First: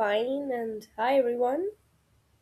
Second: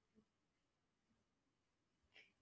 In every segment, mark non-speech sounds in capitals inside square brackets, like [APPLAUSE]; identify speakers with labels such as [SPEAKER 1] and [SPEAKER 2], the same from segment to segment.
[SPEAKER 1] fine, and hi everyone.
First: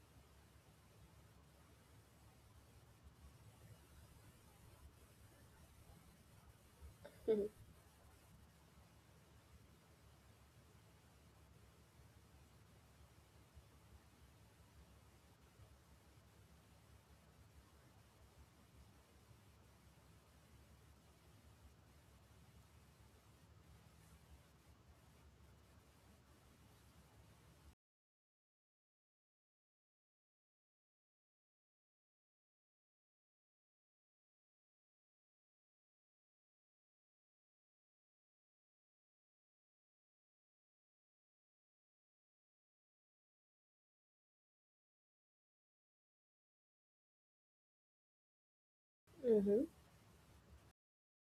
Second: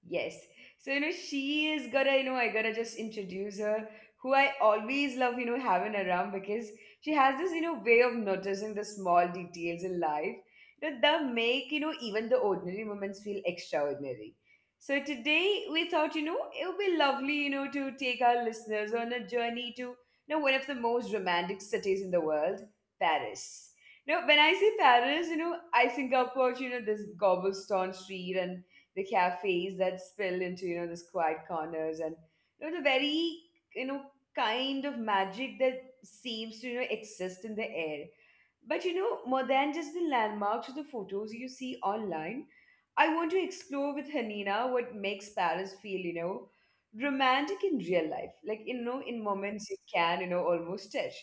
[SPEAKER 2] Yes. So she is gonna I gotta just introduce her, who I always love having around because she has this
[SPEAKER 1] [LAUGHS]
[SPEAKER 2] way of noticing the small details in life that make even the ordinary moments feel extraordinary. So today we thought it would be lovely to take our listeners on a journey to one of the most romantic cities in the world, Paris. Now, when I say Paris I think about this cobblestone street and the cafes that spill into those quiet corners, and the very you know kind of magic that seems to exist in the air. But more than just the landmarks or the photos you see online, I want to explore with Hanina what makes Paris feel romantic in real life, like in
[SPEAKER 1] Mm-hmm.
[SPEAKER 2] moments you can almost touch.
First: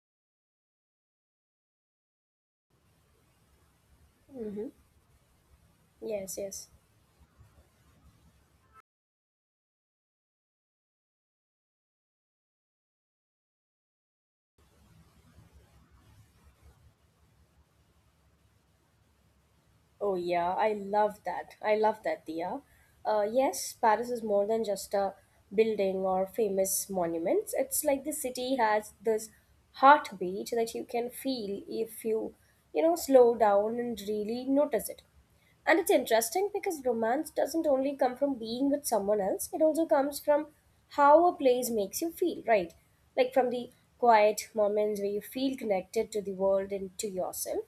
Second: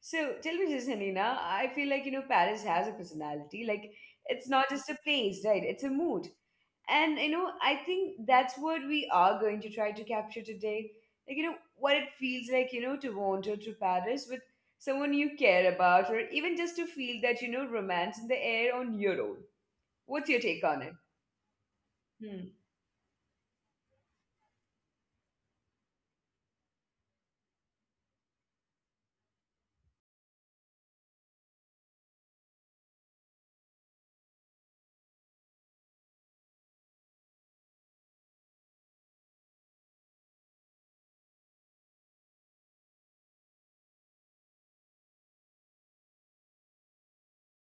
[SPEAKER 2] So tell me this, Hanina. I feel like Paris has a personality. Like, it's not
[SPEAKER 1] Mm-hmm.
[SPEAKER 2] just a place, right? It's a mood.
[SPEAKER 1] Yes, yes.
[SPEAKER 2] And I think that's what we are going to try to capture today. Like what it feels like to wander to Paris with someone you care about, or even just to feel that romance in the air on your own.
[SPEAKER 1] Oh
[SPEAKER 2] What's your
[SPEAKER 1] yeah,
[SPEAKER 2] take
[SPEAKER 1] I
[SPEAKER 2] on
[SPEAKER 1] love that. I love that,
[SPEAKER 2] it?
[SPEAKER 1] Dia. Yes, Paris is more than just a building or famous monuments. It's like the city has this heartbeat that you can feel if you slow down and really notice it. And it's interesting because romance doesn't only come from being with someone else, it also comes from how a place makes you feel, right? Like from the quiet moments where you feel connected to the world and to yourself.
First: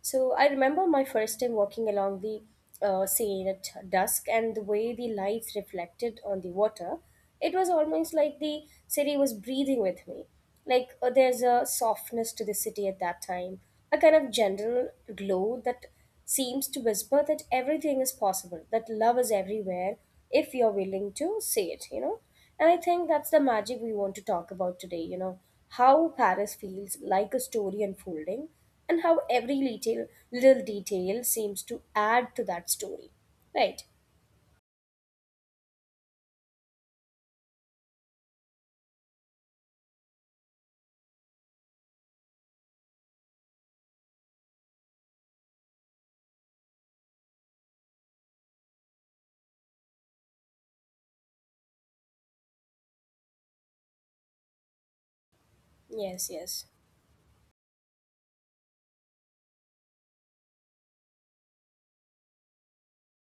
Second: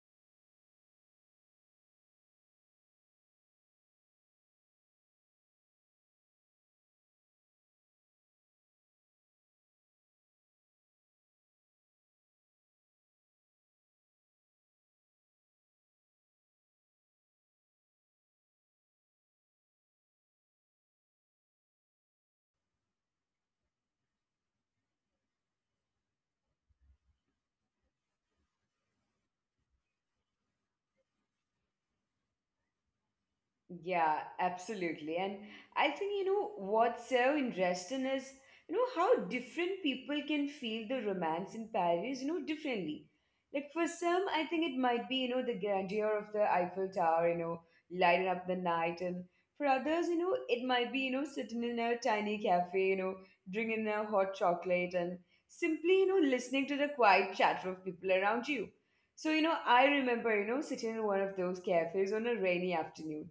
[SPEAKER 1] So I remember my first time walking along the Seine at dusk and the way the lights reflected on the water. It was almost like the city was breathing with me. Like, there's a softness to the city at that time, a kind of general glow that seems to whisper that everything is possible, that love is everywhere if you're willing to say it, you know. And I think that's the magic we want to talk about today, you know, how Paris feels like a story unfolding and how every little detail seems to add to that story. Right.
[SPEAKER 2] Yeah, absolutely. And I think what's so interesting is how different people can feel the romance in Paris differently. Like for some, I think it might be the grandeur of the Eiffel Tower lighting up the night. And for others it might be sitting in a tiny cafe drinking a hot chocolate and simply
[SPEAKER 1] Yes, yes.
[SPEAKER 2] listening to the quiet chatter of people around you. So I remember sitting in one of those cafes on a rainy afternoon,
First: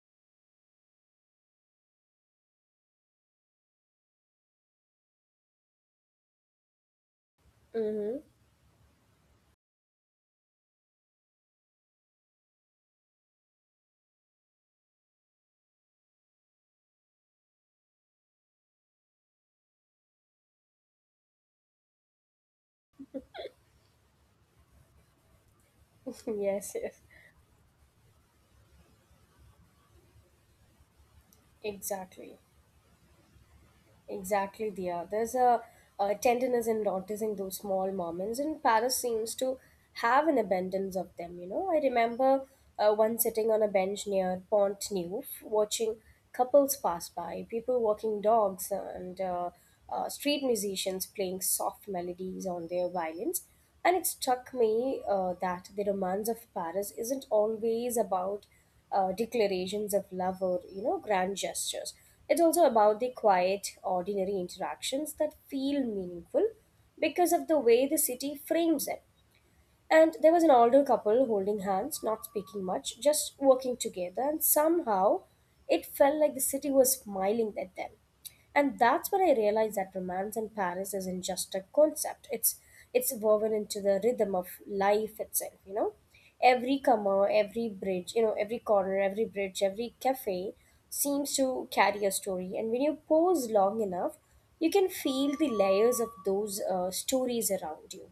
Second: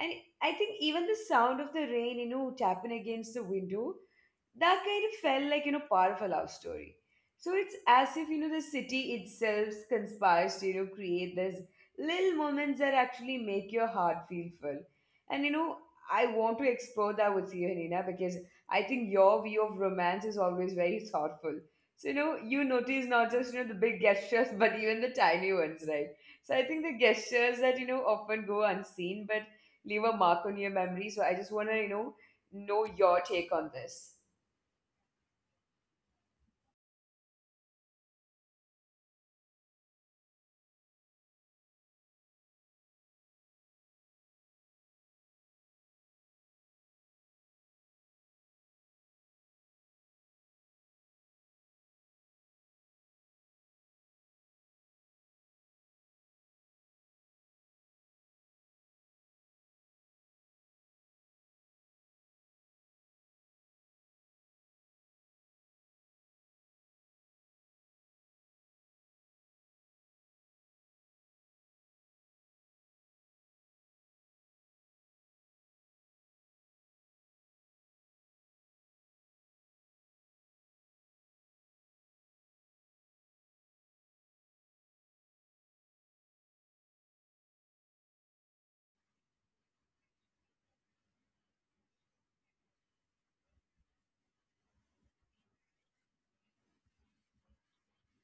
[SPEAKER 2] and I think even the sound of the rain tapping against the window, that kind of felt like part of a love story. So it's as
[SPEAKER 1] Mm-hmm.
[SPEAKER 2] if the city itself conspires to create this little moments that actually make your heart feel full. And I want to explore that with you, Nina, because I think your view of romance is always very thoughtful. So you notice not just the big gestures [LAUGHS] but even the tiny ones, right?
[SPEAKER 1] [LAUGHS]
[SPEAKER 2] So I think
[SPEAKER 1] yes,
[SPEAKER 2] the
[SPEAKER 1] yes.
[SPEAKER 2] gestures that often go unseen but leave a mark on your memory. So I just want to
[SPEAKER 1] Exactly.
[SPEAKER 2] know your take on this.
[SPEAKER 1] Exactly, dear. There's a tenderness in noticing those small moments, and Paris seems to have an abundance of them. You know, I remember one sitting on a bench near Pont Neuf, watching couples pass by, people walking dogs, and street musicians playing soft melodies on their violins. And it struck me that the romance of Paris isn't always about declarations of love or you know grand gestures. It's also about the quiet, ordinary interactions that feel meaningful because of the way the city frames it. And there was an older couple holding hands, not speaking much, just working together, and somehow it felt like the city was smiling at them. And that's when I realized that romance in Paris isn't just a concept. It's woven into the rhythm of life itself, you know? Every corner, every bridge, you know, every corner, every bridge, every cafe seems to carry a story. And when you pause long enough, you can feel the layers of those stories around you.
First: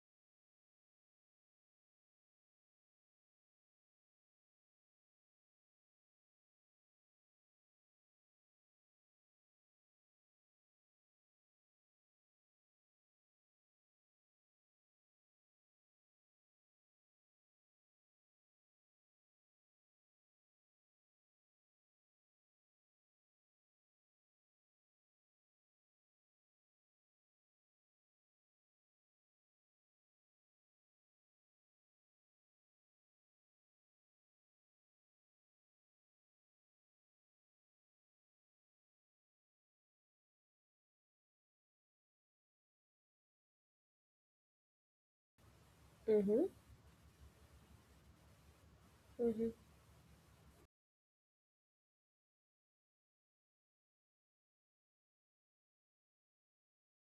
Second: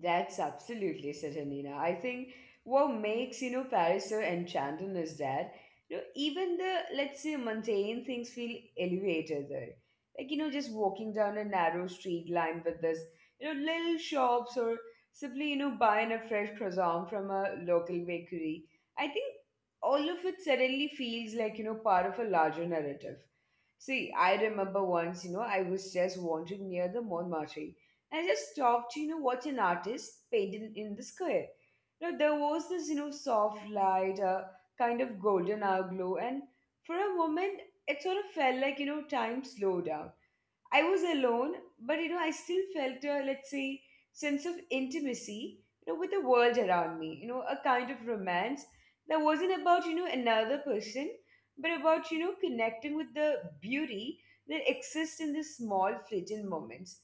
[SPEAKER 2] That's absolutely Sajanina. I think what makes Paris so enchanting is that even the, let's say, mundane things feel elevated there. Like just walking down a narrow street lined with this little shops, or simply buying a fresh croissant from a local bakery. I think all of it suddenly feels like part of a larger narrative. See, I remember once I was just wandering near the Montmartre, and I just stopped to watch an artist paint in the square. Now, there was this soft light, a kind of golden hour glow, and for a moment, it sort of felt like time slowed down. I was alone, but I still felt a, let's say, sense of intimacy with the
[SPEAKER 1] Mm-hmm.
[SPEAKER 2] world around me. A kind of romance that
[SPEAKER 1] Mm-hmm.
[SPEAKER 2] wasn't about another person, but about connecting with the beauty that exists in the small fleeting moments.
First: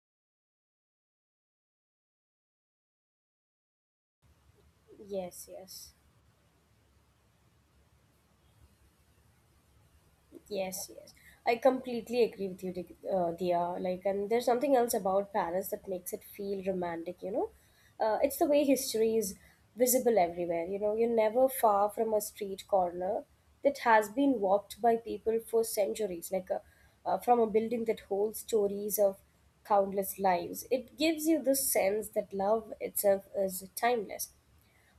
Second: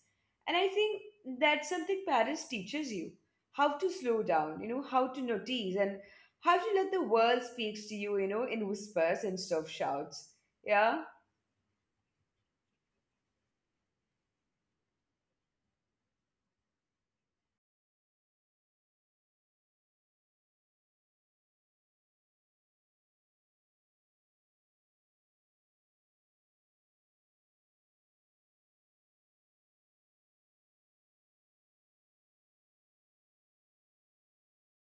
[SPEAKER 2] And I think that's something Paris teaches you: how to slow down how to
[SPEAKER 1] Yes,
[SPEAKER 2] notice,
[SPEAKER 1] yes,
[SPEAKER 2] and how to let the world speaks to you in whispers instead of shouts.
[SPEAKER 1] yes,
[SPEAKER 2] Yeah.
[SPEAKER 1] yes. I completely agree with you, Dia. Like, and there's something else about Paris that makes it feel romantic. You know, it's the way history is visible everywhere. You know, you're never far from a street corner that has been walked by people for centuries. Like, from a building that holds stories of countless lives, it gives you the sense that love itself is timeless.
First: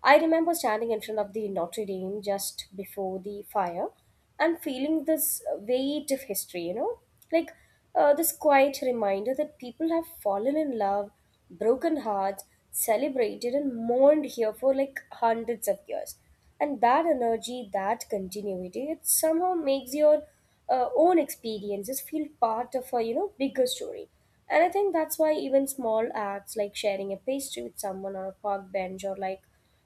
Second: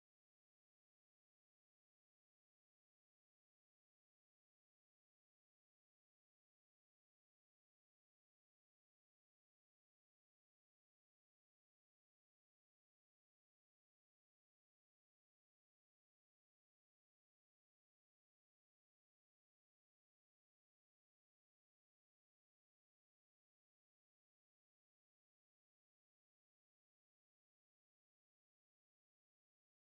[SPEAKER 1] I remember standing in front of the Notre Dame just before the fire and feeling this weight of history, you know, like this quiet reminder that people have fallen in love, broken hearts, celebrated, and mourned here for like hundreds of years. And that energy, that continuity, it somehow makes your own experiences feel part of a you know bigger story. And I think that's why even small acts like sharing a pastry with someone on a park bench or like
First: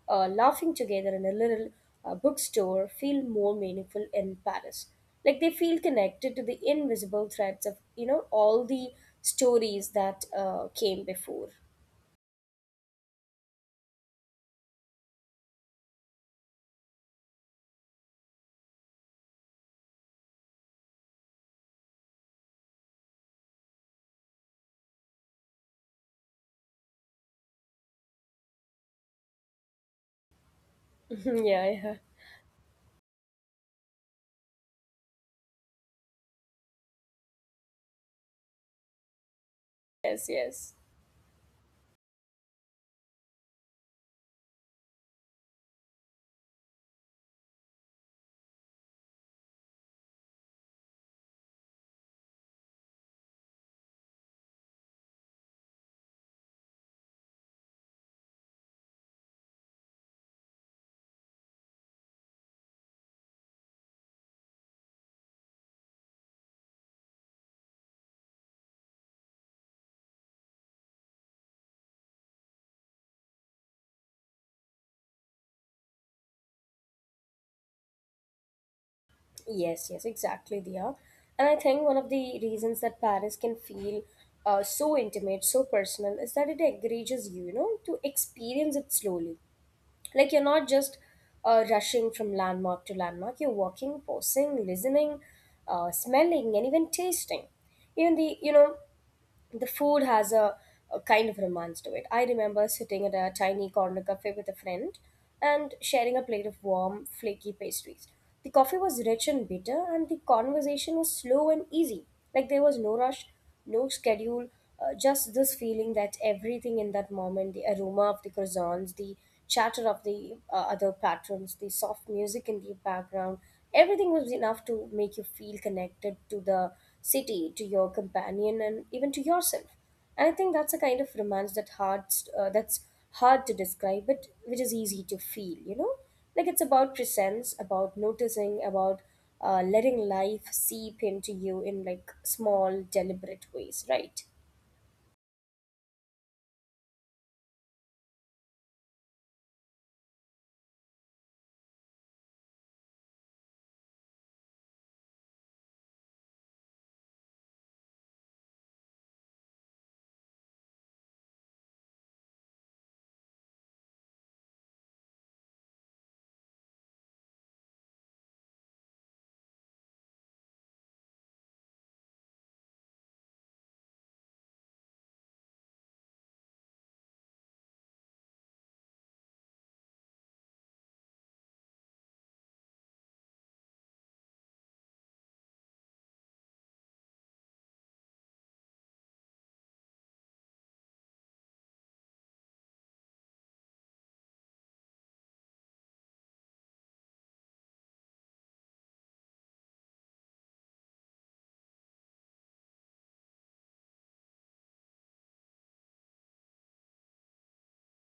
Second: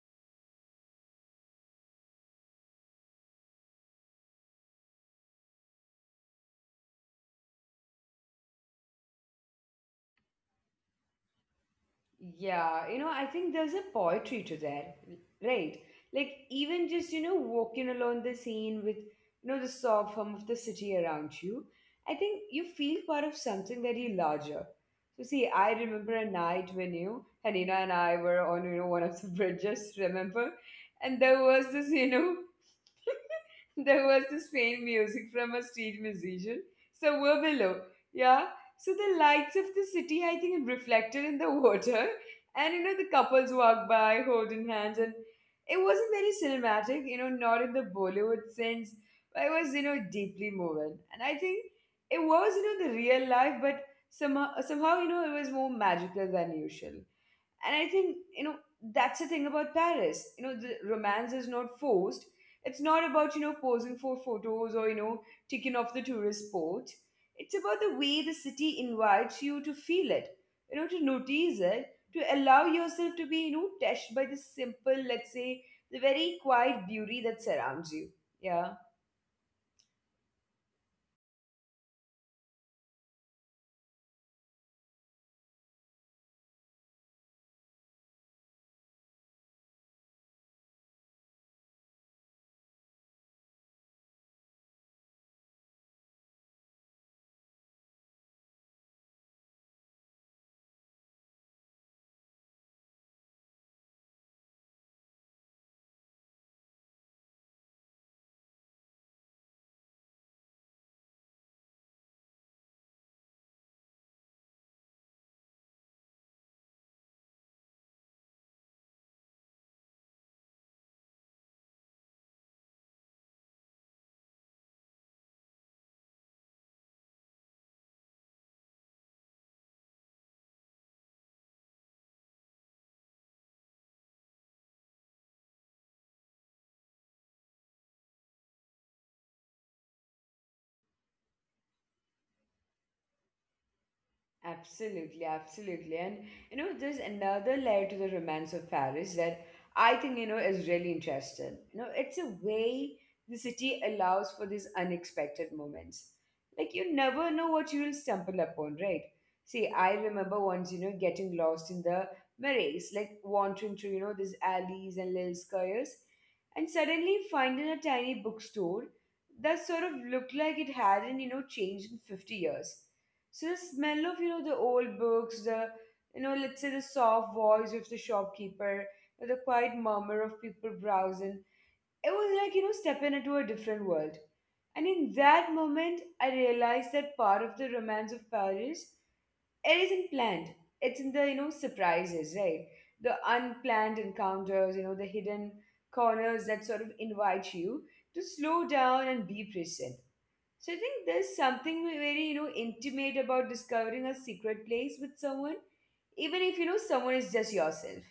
[SPEAKER 1] laughing together in a little bookstore feel more meaningful in Paris. Like they feel connected to the invisible threads of you know all the stories that came before.
[SPEAKER 2] Yeah I think there's a poetry to that, right? Like even just walking along the scene with the soft hum of the city around you, I think you feel part of something very larger. So see, I remember a night when you, Hanina, and I were on one of the [LAUGHS] bridges, remember?
[SPEAKER 1] [LAUGHS]
[SPEAKER 2] And there
[SPEAKER 1] yeah,
[SPEAKER 2] was
[SPEAKER 1] yeah.
[SPEAKER 2] this, you know, [LAUGHS] there was this faint music from a street musician somewhere below. Yeah. So the lights of the
[SPEAKER 1] Yes,
[SPEAKER 2] city, I think,
[SPEAKER 1] yes.
[SPEAKER 2] reflected in the [LAUGHS] water. And the couples walked by holding hands, and it wasn't very cinematic not in the Bollywood sense, but it was deeply moving. And I think it was the real life, but somehow, somehow it was more magical than usual. And I think that's the thing about Paris. The romance is not forced. It's not about posing for photos or ticking off the tourist spot. It's about the way the city invites you to feel it, to notice it, to allow yourself to be touched by the simple, let's say, the very quiet beauty that surrounds you. Yeah.
[SPEAKER 1] Yes, yes, exactly, Dia. And I think one of the reasons that Paris can feel so intimate, so personal, is that it encourages you, you know, to experience it slowly. Like you're not just rushing from landmark to landmark. You're walking, pausing, listening, smelling, and even tasting. Even the you know the food has a kind of romance to it. I remember sitting at a tiny corner cafe with a friend and sharing a plate of warm, flaky pastries. The coffee was rich and bitter, and the conversation was slow and easy. Like there was no rush, no schedule, just this feeling that everything in that moment, the aroma of the croissants, the chatter of the other patrons, the soft music in the background, everything was enough to make you feel connected to the city, to your companion, and even to yourself. And I think that's a kind of romance that uh, that's hard to describe, but which is easy to feel. You know, like it's about presence, about noticing, about letting life seep into you in like small, deliberate ways, right?
[SPEAKER 2] Absolutely, absolutely. And there's another layer to the romance of Paris that I think is really interesting. It's a way the city allows for these unexpected moments. Like you never know what you'll stumble upon, right? See, I remember once getting lost in the Marais, like wandering through these alleys and little squares, and suddenly finding a tiny bookstore that sort of looked like it hadn't changed in 50 years. So the smell of the old books, the let's say, the soft voice of the shopkeeper, the quiet murmur of people browsing, it was like stepping into a different world. And in that moment, I realized that part of the romance of Paris, it isn't planned. It's in the surprises, right? The unplanned encounters the hidden corners that sort of invite you to slow down and be present. So I think there's something very intimate about discovering a secret place with someone, even if someone is just yourself.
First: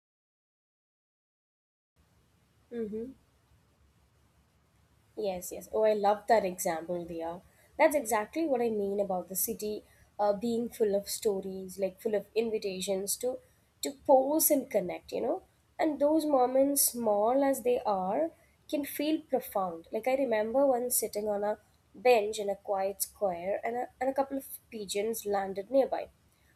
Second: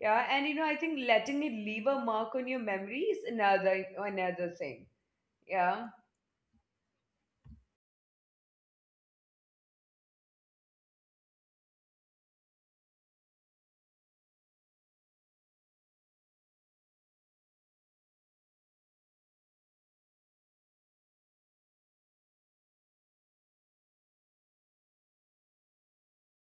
[SPEAKER 2] Yeah, and I think letting it leave a mark on your memory
[SPEAKER 1] Mm-hmm.
[SPEAKER 2] is another thing.
[SPEAKER 1] Yes, yes. Oh,
[SPEAKER 2] Yeah.
[SPEAKER 1] I love that example, Dia. That's exactly what I mean about the city being full of stories, like full of invitations to pose and connect, you know. And those moments, small as they are, can feel profound. Like I remember once sitting on a bench in a quiet square, and a couple of pigeons landed nearby.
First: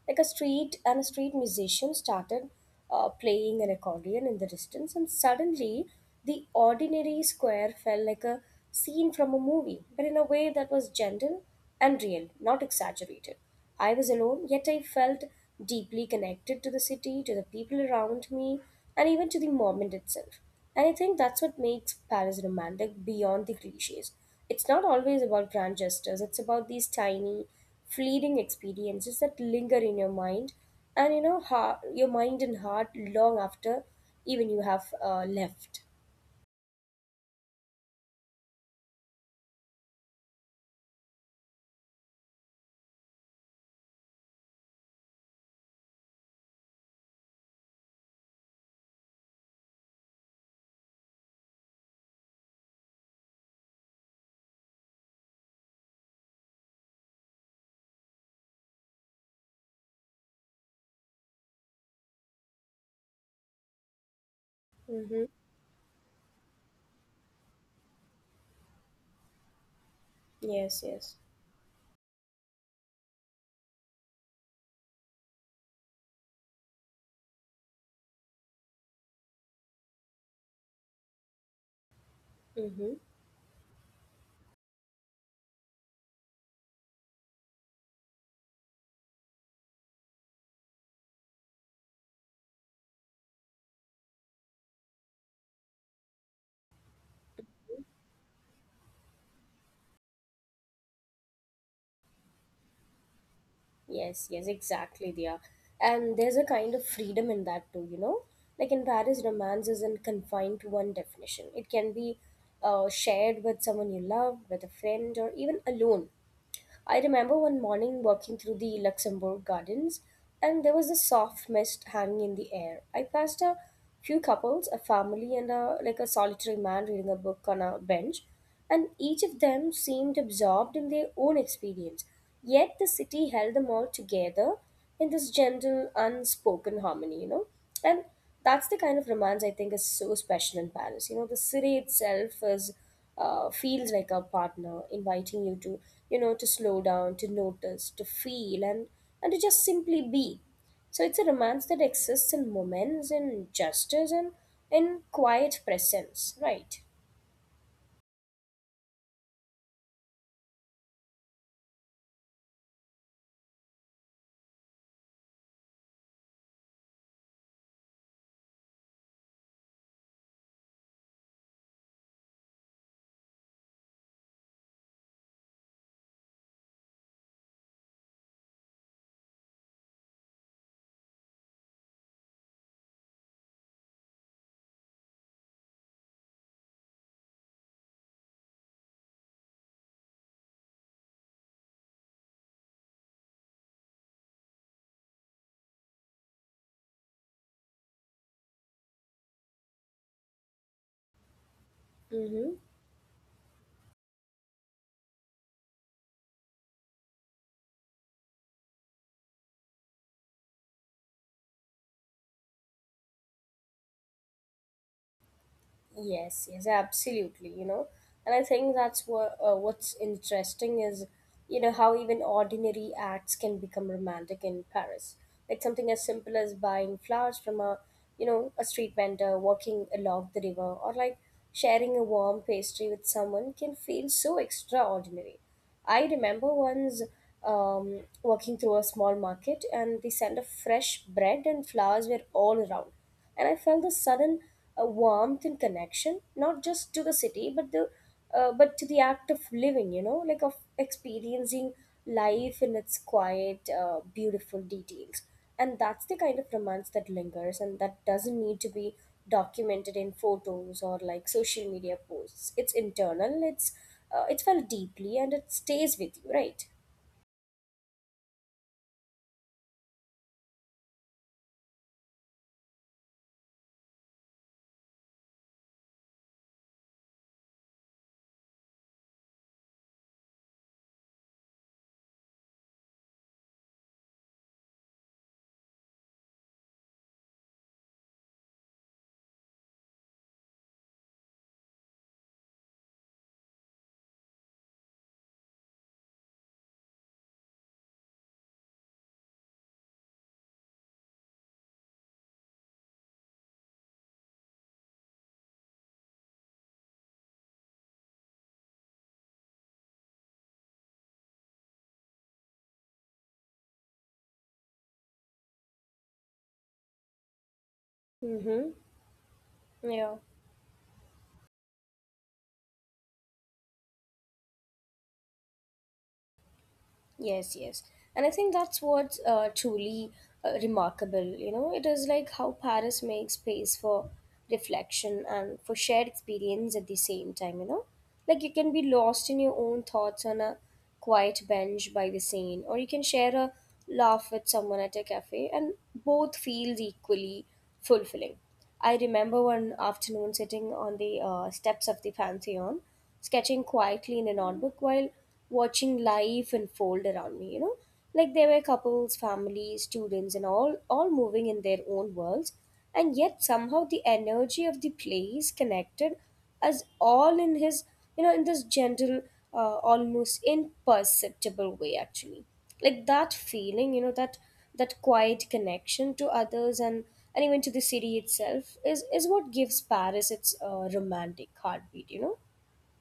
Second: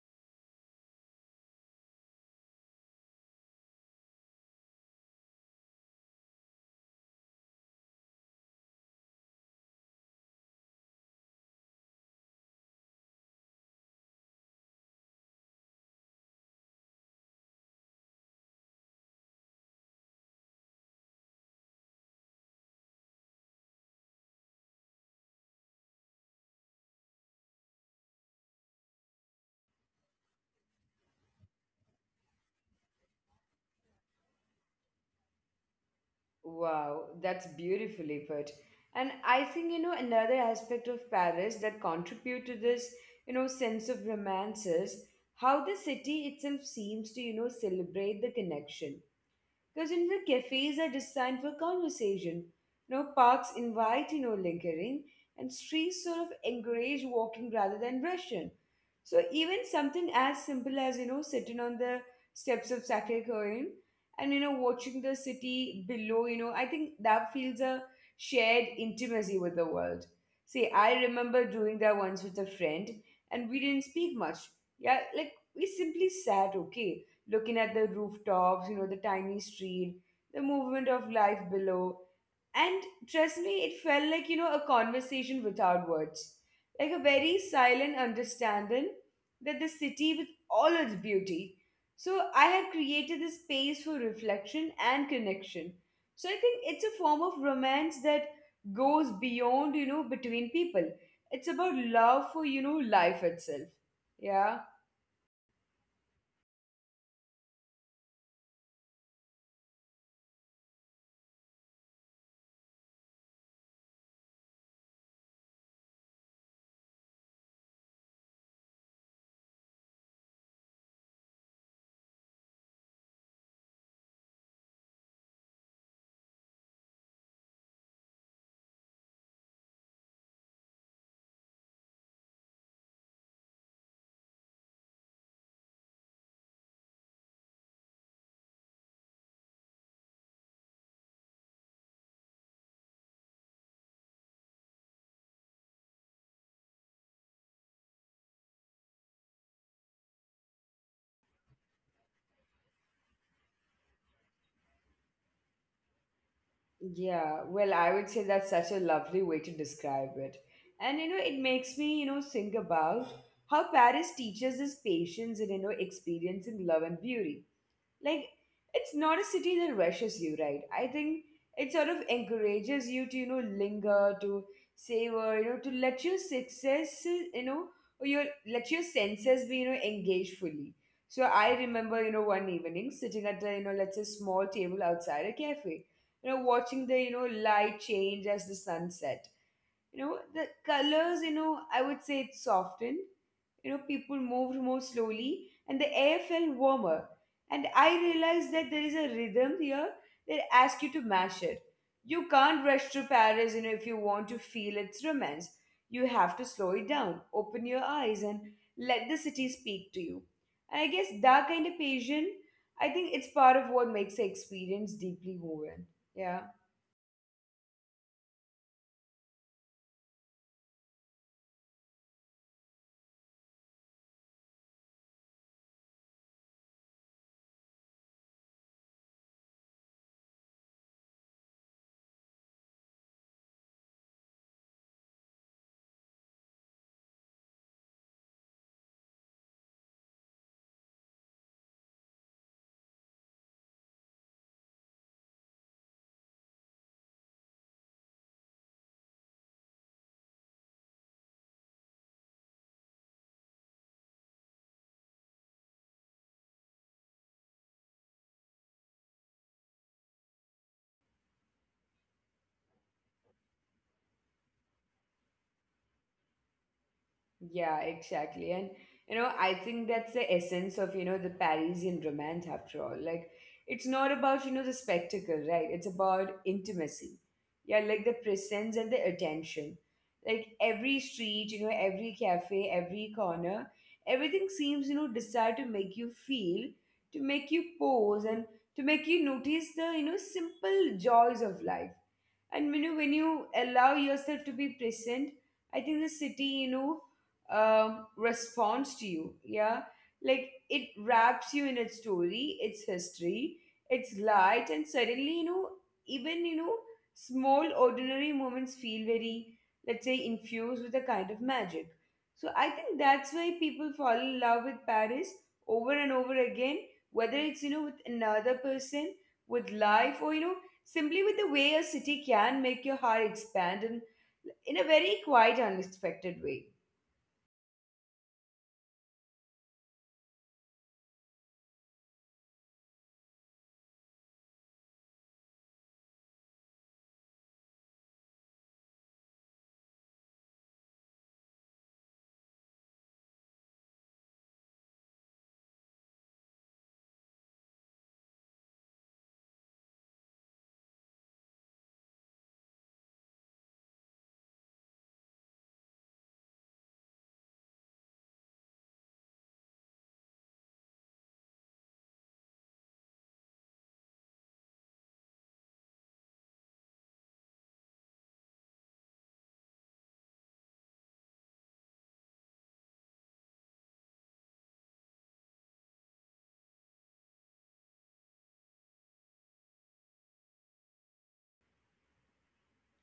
[SPEAKER 1] Like a street musician started playing an accordion in the distance, and suddenly the ordinary square felt like a scene from a movie, but in a way that was gentle and real, not exaggerated. I was alone, yet I felt deeply connected to the city, to the people around me, and even to the moment itself. And I think that's what makes Paris romantic beyond the cliches. It's not always about grand gestures, it's about these tiny, fleeting experiences that linger in your mind and you know your mind and heart long after even you have left.
[SPEAKER 2] Wow, that's beautifully put. And I think another aspect of Paris that contribute to this sense of romance is how the city itself seems to celebrate the connection. Because in the cafes are designed for conversation. Parks invite lingering, and streets sort of encourage walking rather than rushing. So even something as simple as sitting on the steps of Sacré-Cœur and watching the
[SPEAKER 1] Mm-hmm.
[SPEAKER 2] city below I think that feels a shared intimacy with the world. See,
[SPEAKER 1] Yes,
[SPEAKER 2] I
[SPEAKER 1] yes.
[SPEAKER 2] remember doing that once with a friend, and we didn't speak much. Yeah, like we simply sat, okay? Looking at the rooftops the tiny street, the movement of life below. And
[SPEAKER 1] Mm-hmm.
[SPEAKER 2] trust me, it felt like a conversation without words, like a very silent understanding that the city, with all its beauty, so I had created this space for reflection and connection. So I think it's a form of romance that goes beyond between people. It's about love for life itself.
[SPEAKER 1] Yes, yes,
[SPEAKER 2] Yeah.
[SPEAKER 1] exactly, dear. And there's a kind of freedom in that too, you know? Like in Paris, romance isn't confined to one definition. It can be shared with someone you love, with a friend, or even alone. I remember one morning walking through the Luxembourg Gardens, and there was a soft mist hanging in the air. I passed a few couples, a family, and a like a solitary man reading a book on a bench, and each of them seemed absorbed in their own experience. Yet the city held them all together in this gentle, unspoken harmony, you know. And that's the kind of romance I think is so special in Paris. You know, the city itself is, feels like a partner inviting you to you know to slow down, to notice, to feel, and to just simply be. So it's a romance that exists in moments, in gestures, and in quiet presence, right?
[SPEAKER 2] Yeah, well, I would say that's such a lovely way to describe it. And you know, it makes me, you know, think about how Paris teaches us patience and, you know, experiencing love and beauty like it's not a city that rushes you, right? I think it sort of encourages you to, you know, linger to savor, you know, to let your success, you know, or your let your senses be, you know, engaged fully. So I remember, you know, one evening sitting at the, you know, let's say small table outside a cafe, you know, watching the, you know, light change as the sun set. You know, the colors, you know, I would say it softened, you know, people moved more slowly and the air felt warmer. And I realized that there is a rhythm here that asks you to mash it. You
[SPEAKER 1] Mm-hmm.
[SPEAKER 2] can't rush through Paris, you know, if you want to feel its romance. You have to slow it down, open your eyes and let the city speak to you. And I guess that kind of patience, I think it's part of what makes the experience deeply moving. Yeah.
[SPEAKER 1] Yes, yes, absolutely. You know, and I think that's what what's interesting is, you know, how even ordinary acts can become romantic in Paris. Like something as simple as buying flowers from you know, a street vendor, walking along the river, or like sharing a warm pastry with someone can feel so extraordinary. I remember once walking through a small market, and the scent of fresh bread and flowers were all around, and I felt a sudden warmth and connection, not just to the city, but the but to the act of living. You know, like of experiencing life in its quiet, beautiful details. And that's the kind of romance that lingers, and that doesn't need to be documented in photos or like social media posts. It's internal. It's it's felt deeply, and it stays with you, right?
[SPEAKER 2] Yeah, exactly. And you know, I think that's the essence of, you know, the Parisian romance after all. Like it's not about, you know, the spectacle, right? It's about intimacy. Yeah, like the presence and the attention. Like every street, you know, every cafe, every corner, everything seems, you know, designed to make you feel, to make you pause and to make you notice the, you know, simple joys of life. And you know, when you allow yourself to be present, I think the city, you know, responds to you, yeah. Like it wraps you in its story, its history, its light, and suddenly, you know, even, you know, small ordinary moments feel very, let's say, infused with a kind of magic. So I think that's why people fall in love with Paris over and over again, whether it's, you know, with another
[SPEAKER 1] Mm-hmm.
[SPEAKER 2] person, with
[SPEAKER 1] Yeah.
[SPEAKER 2] life, or, you know, simply with the way a city can make your heart expand in a very quiet, unexpected way.
[SPEAKER 1] Yes, yes. And I think that's what's truly remarkable. You know, it is like how Paris makes space for reflection and for shared experience at the same time, you know? Like you can be lost in your own thoughts on a quiet bench by the Seine, or you can share a laugh with someone at a cafe, and both feels equally fulfilling. I remember one afternoon sitting on the steps of the Pantheon, sketching quietly in a notebook while watching life unfold around me, you know. Like there were couples, families, students, and all moving in their own worlds. And yet somehow the energy of the place connected us all in you know, in this gentle, almost imperceptible way, actually. Like that feeling, you know, that quiet connection to others and even to the city itself is what gives Paris its romantic heartbeat, you know.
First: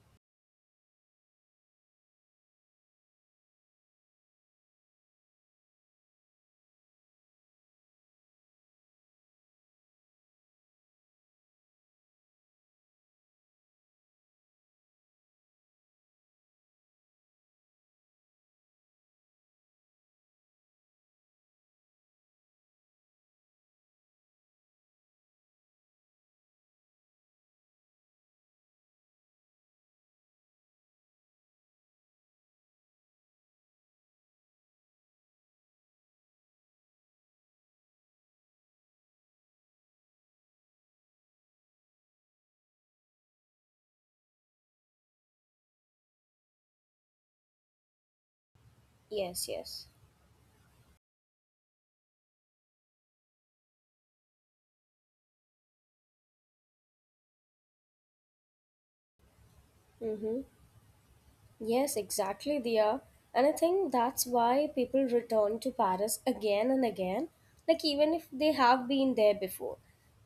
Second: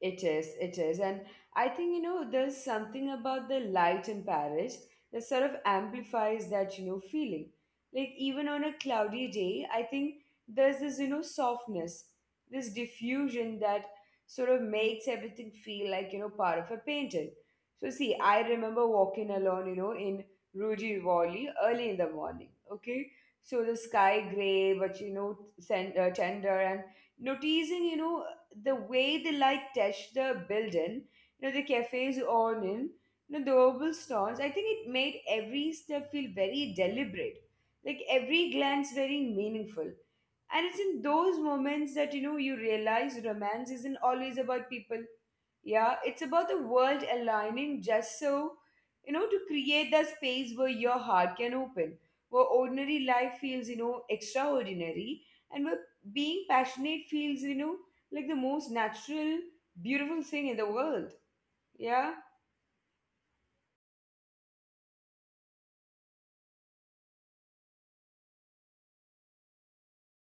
[SPEAKER 2] It is, it is. And I think, you know, there's something about the light in Paris that sort of amplifies that, you know, feeling. Like, even on a cloudy day, I think there's this, you know, softness, this diffusion that sort of makes everything feel like, you know, part of a painting. So, see, I remember walking alone, you know, in Rue de Rivoli early in the morning, okay? So the sky gray, but, you know, tender and noticing, you know, the way they like touch the building, you know, the cafe's on in, you know, the oval stones, I think it made every step feel very deliberate, like every glance very meaningful. And it's in those moments that you know you realize romance isn't always about people. Yeah, it's about the world aligning just so, you know, to
[SPEAKER 1] Yes, yes.
[SPEAKER 2] create that space where your heart can open, where ordinary life feels, you know, extraordinary, and where being passionate feels, you know, like the most natural, beautiful
[SPEAKER 1] Mm-hmm.
[SPEAKER 2] thing in the world.
[SPEAKER 1] Yes,
[SPEAKER 2] Yeah?
[SPEAKER 1] exactly, Dia. And I think that's why people return to Paris again and again, like even if they have been there before.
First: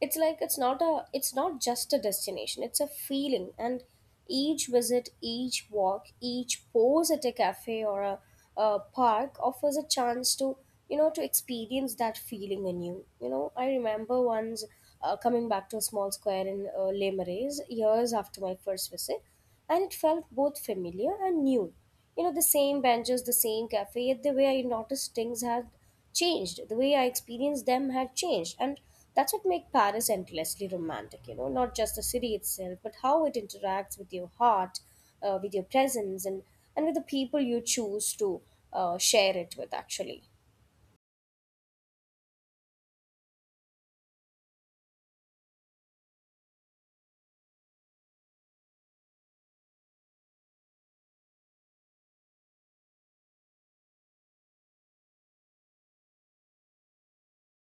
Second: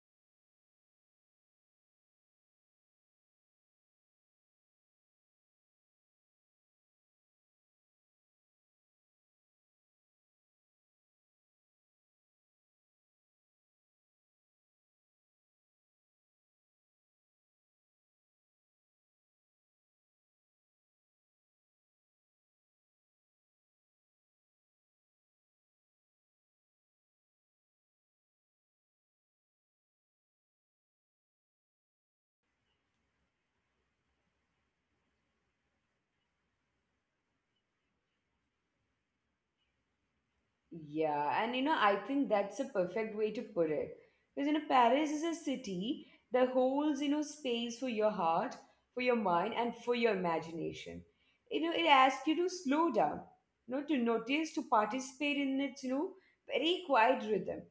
[SPEAKER 1] It's like it's not just a destination, it's a feeling. And each visit, each walk, each pose at a cafe or a park offers a chance to, you know, to experience that feeling anew. You know, I remember once coming back to a small square in Les Marais years after my first visit, and it felt both familiar and new. You know, the same benches, the same cafe, yet the way I noticed things had changed, the way I experienced them had changed. And that's what makes Paris endlessly romantic, you know, not just the city itself, but how it interacts with your heart, with your presence, and with the people you choose to share it with, actually.
[SPEAKER 2] Yeah, and you know, I think that's a perfect way to put it. Because you know, Paris is a city that holds, you know, space for your heart, for your mind, and for your imagination. You know, it asks you to slow down, you know, to notice, to participate in its, you know, very quiet rhythm.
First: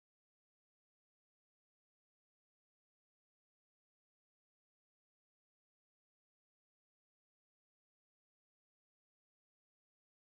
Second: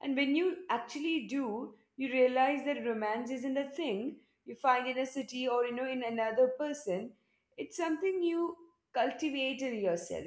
[SPEAKER 2] And when you actually do, you realize that romance isn't a thing you find in a city or, you know, in another person. It's something you cultivate in yourself,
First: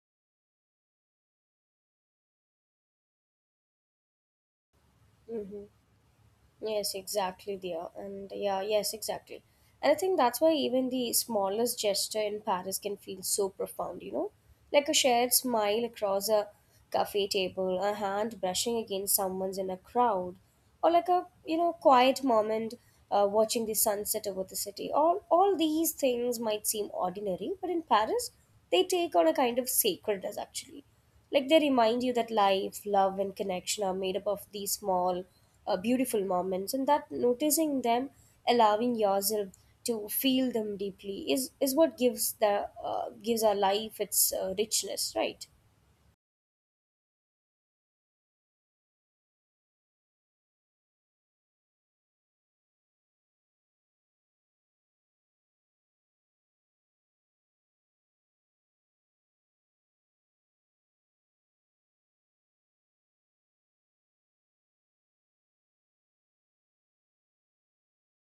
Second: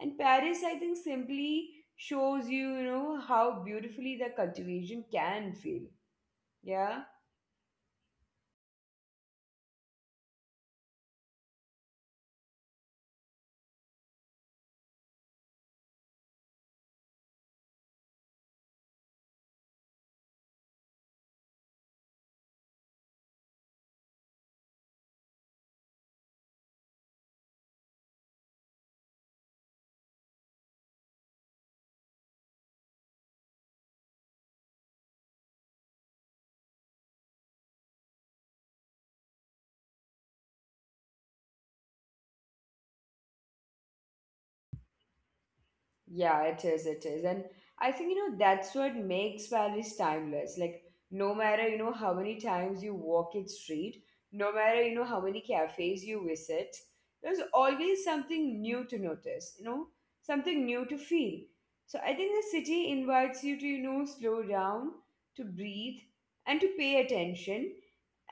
[SPEAKER 2] and Paris, I think, simply shows you, you know, how beautifully the cultivation
[SPEAKER 1] hmm
[SPEAKER 2] can feel.
[SPEAKER 1] Yes,
[SPEAKER 2] Yeah.
[SPEAKER 1] exactly, dear. And yeah, yes, exactly. And I think that's why even the smallest gesture in Paris can feel so profound, you know? Like a shared smile across a cafe table, a hand brushing against someone's in a crowd, or like a, you know, quiet moment watching the sunset over the city. All these things might seem ordinary, but in Paris, they take on a kind of sacredness, actually. Like they remind you that life, love, and connection are made up of these small, beautiful moments, and that noticing them, allowing yourself to feel them deeply, is what gives the gives our life its richness, right?
[SPEAKER 2] Yeah, it is, it is. And I think, you know, that's what makes Paris timeless. Like, no matter, you know, how many times you walk its street, no matter, you know, how many cafes you visit, there's always something new to notice, you know, something new to feel. So I think the city invites you to, you know, slow down, to breathe, and to pay attention.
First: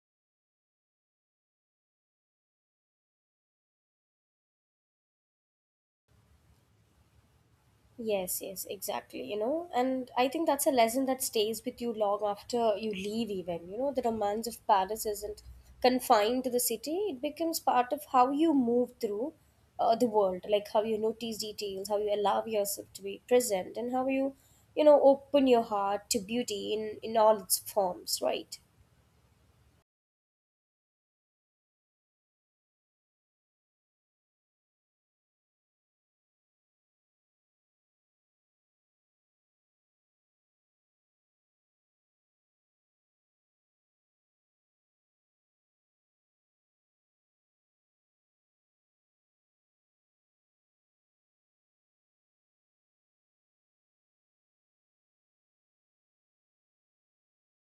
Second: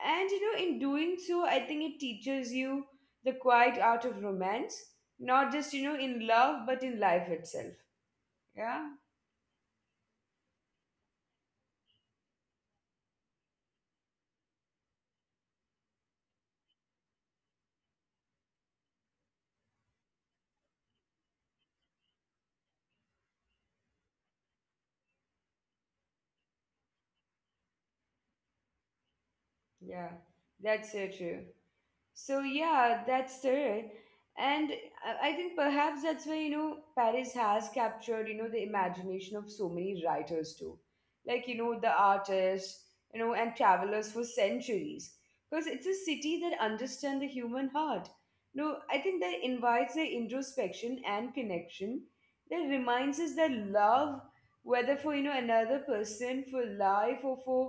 [SPEAKER 2] And, you know, in doing so, I think it teaches you the quiet art of romance, not just, you know, in love but in life itself.
[SPEAKER 1] Yes, yes,
[SPEAKER 2] Yeah,
[SPEAKER 1] exactly. You know, and I think that's a lesson that stays with you long after you leave, even. You know, the romance of Paris isn't confined to the city, it becomes part of how you move through the world, like how you notice details, how you allow yourself to be present, and how you, you know, open your heart to beauty in all its forms, right?
[SPEAKER 2] yeah, that's so true. So yeah, that's it. And I think perhaps that's where, you know, Paris has captured, you know, the imagination of so many writers too. Like, you know, the artists, you know, and travelers for centuries. Because it's a city that understands the human heart. No, I think that invites the introspection and connection that reminds us that love, whether for, you know, another person, for life, or for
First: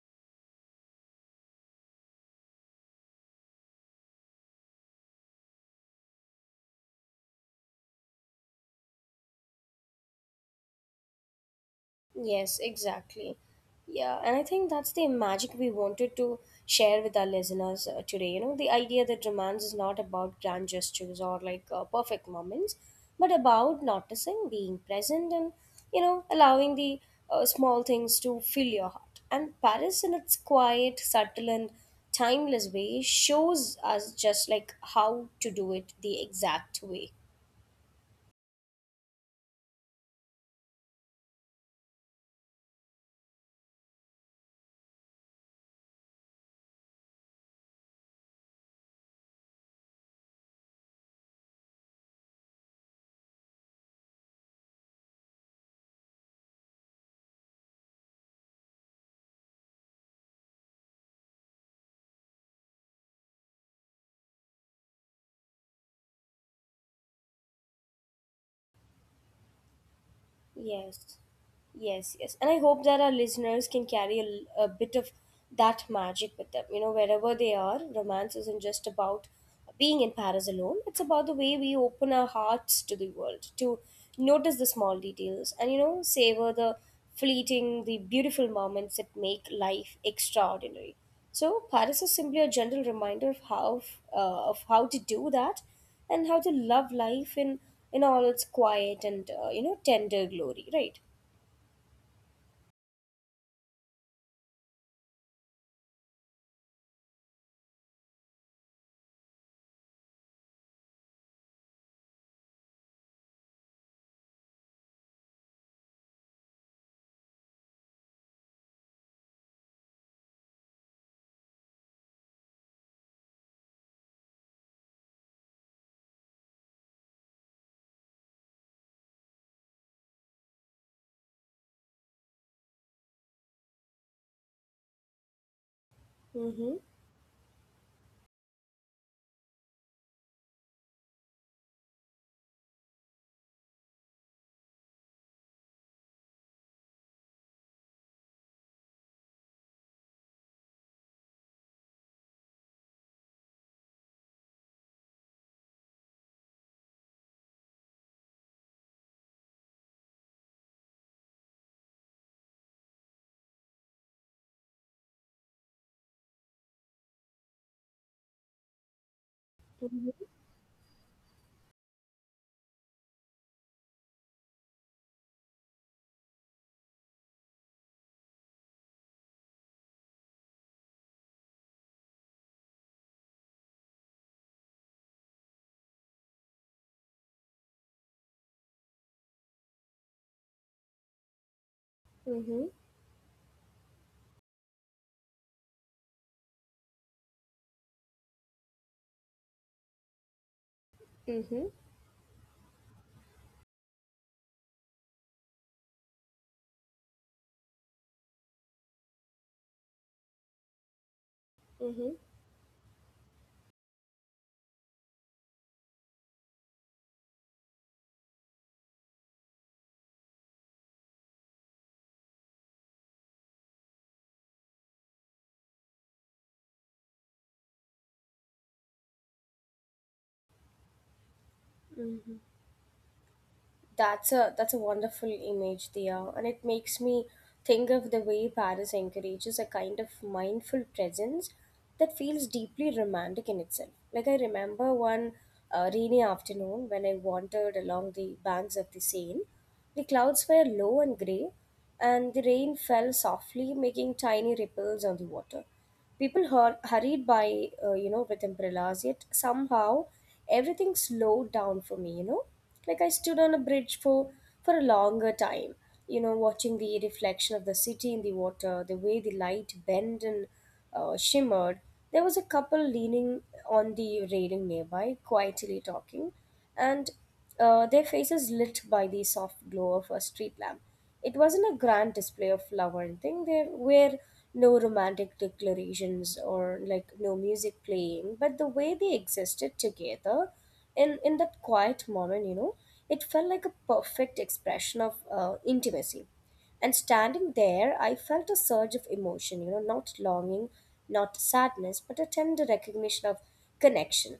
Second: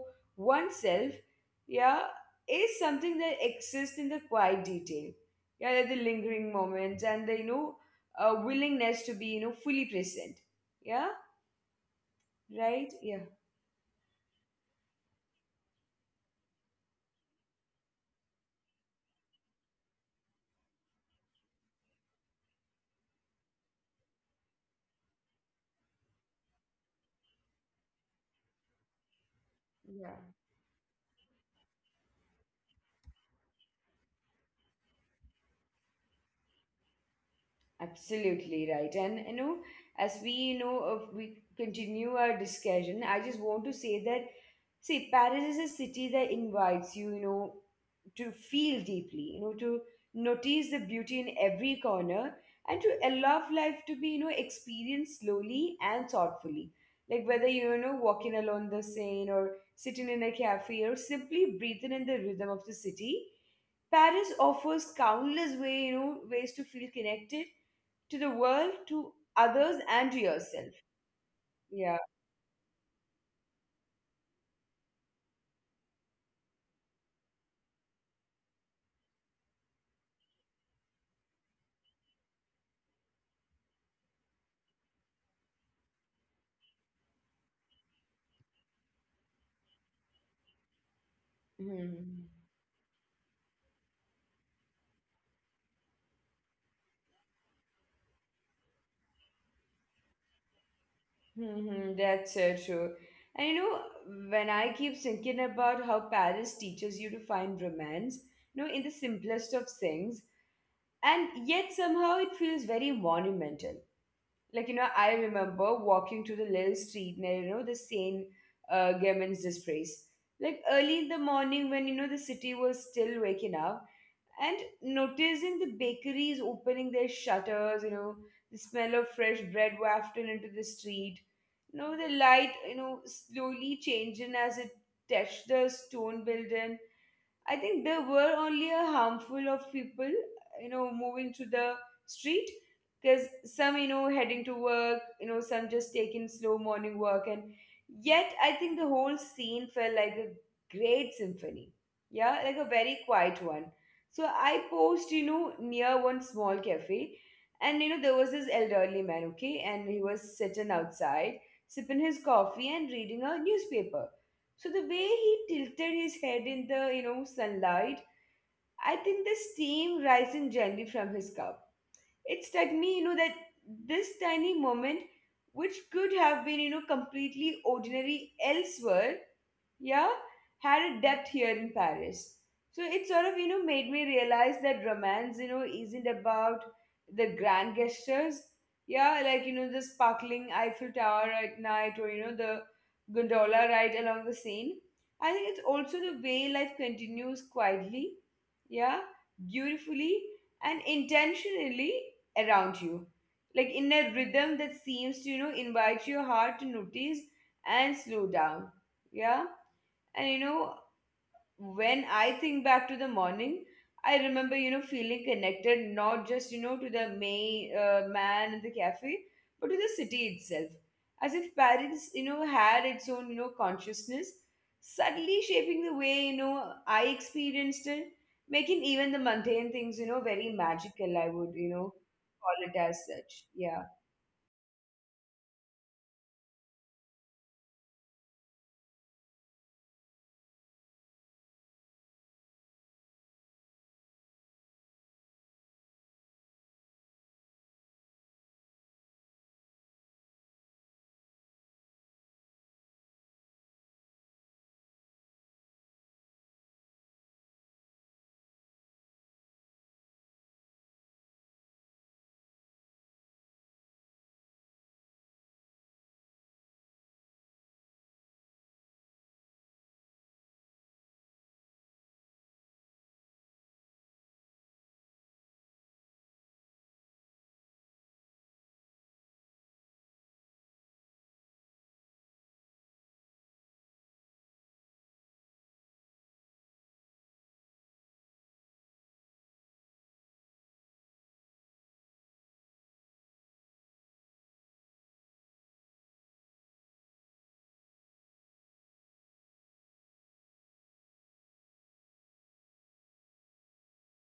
[SPEAKER 2] oneself, yeah, is something that exists in the quiet detail, yeah, like the lingering moments and the, you know, willingness to be, you know, fully present. Yeah,
[SPEAKER 1] Yes,
[SPEAKER 2] right. Yeah.
[SPEAKER 1] exactly. Yeah, and I think that's the magic we wanted to share with our listeners today. You know, the idea that romance is not about grand gestures or like perfect moments, but about noticing, being present, and you know, allowing the small things to fill your heart. And Paris, in
[SPEAKER 2] Yeah,
[SPEAKER 1] its quiet, subtle, and timeless way, shows us just like how to do it the exact way.
[SPEAKER 2] absolutely right. And you know, as we, you know, if we continue our discussion, I just want to say that, see, Paris is a city that invites you, you know, to feel deeply, you know, to notice the beauty in every corner and to allow life to be, you know, experienced slowly and thoughtfully. Like whether you, you know, walking along the Seine or sitting in a cafe or simply breathing in the rhythm of the city, Paris offers countless way, you know, ways to feel connected to the world, to others, and to yourself.
[SPEAKER 1] Yes,
[SPEAKER 2] Yeah.
[SPEAKER 1] yes, yes. And I hope that our listeners can carry a, a bit of that magic with them. You know, wherever they are, romance isn't just about being in Paris alone, it's about the way we open our hearts to the world, to notice the small details and, you know, savor the fleeting, the beautiful moments that make life extraordinary. So, Paris is
[SPEAKER 2] Mhm.
[SPEAKER 1] simply a gentle reminder of how, of how to do that and how to love life in all its quiet and you know tender glory, right?
[SPEAKER 2] Mm-hmm, that's so true. And you know, when I keep thinking about how Paris teaches you to find romance, you know, in the simplest of things, and yet somehow it feels very monumental. Like, you know, I remember walking to the little street near, you know, the Seine Germain's disgrace. Like early in the morning when, you know, the city was still waking up, and noticing the bakeries opening their shutters, you know, the smell of fresh bread wafted into the street, you know, the light, you know, slowly changing as it touched the stone building,
[SPEAKER 1] Mm-hmm.
[SPEAKER 2] I think there were only a handful of people, you know, moving to the street because some, you know, heading to work, you know, some just taking slow morning work. And yet, I think the whole scene felt like a great symphony. Yeah, like a very quiet one. So I posed, you know, near one small cafe. And, you know, there was this elderly man, okay, and he was sitting outside, sipping his coffee and reading a newspaper. So the way he tilted his head in the, you know, sunlight, I think the steam rising gently from his cup. It struck me, you know, that this tiny moment, which could have been, you know, completely ordinary elsewhere, yeah, had a depth here in Paris. So it sort of, you know, made me realize that romance, you know, isn't about the grand gestures. Yeah, like, you know, the sparkling Eiffel Tower at night or, you know, the
[SPEAKER 1] Mm-hmm.
[SPEAKER 2] gondola ride along the Seine. I think it's also the way life continues quietly, yeah, beautifully and
[SPEAKER 1] Mm-hmm.
[SPEAKER 2] intentionally around you. Like in a rhythm that seems to, you know, invite your heart to notice and slow down. Yeah. And you know, when
[SPEAKER 1] Mm-hmm.
[SPEAKER 2] I think back to the morning, I remember, you know, feeling connected not just, you know, to the man in the cafe, but to the city itself. As if Paris, you know, had its own, you know, consciousness, subtly shaping the way, you know, I experienced it, making even the mundane things, you know, very magical, I would, you know, call it as such. Yeah.
[SPEAKER 1] That's a wonderful image, Dia, and it makes me think of the way Paris encourages a kind of mindful presence that feels deeply romantic in itself. Like I remember one rainy afternoon when I wandered along the banks of the Seine. The clouds were low and grey, and the rain fell softly, making tiny ripples on the water. People hurried by, you know, with umbrellas, yet somehow everything slowed down for me, you know. Like I stood on a bridge for a longer time, you know, watching the reflection of the city in the water, the way the light bent and shimmered. There was a couple leaning on the railing nearby, quietly talking, and their faces lit by the soft glow of a street lamp. It wasn't a grand display of love or anything. There were no romantic declarations or like no music playing, but the way they existed together in that quiet moment, you know, it felt like a perfect expression of intimacy. And standing there, I felt a surge of emotion, you know, not longing, not sadness, but a tender recognition of connection.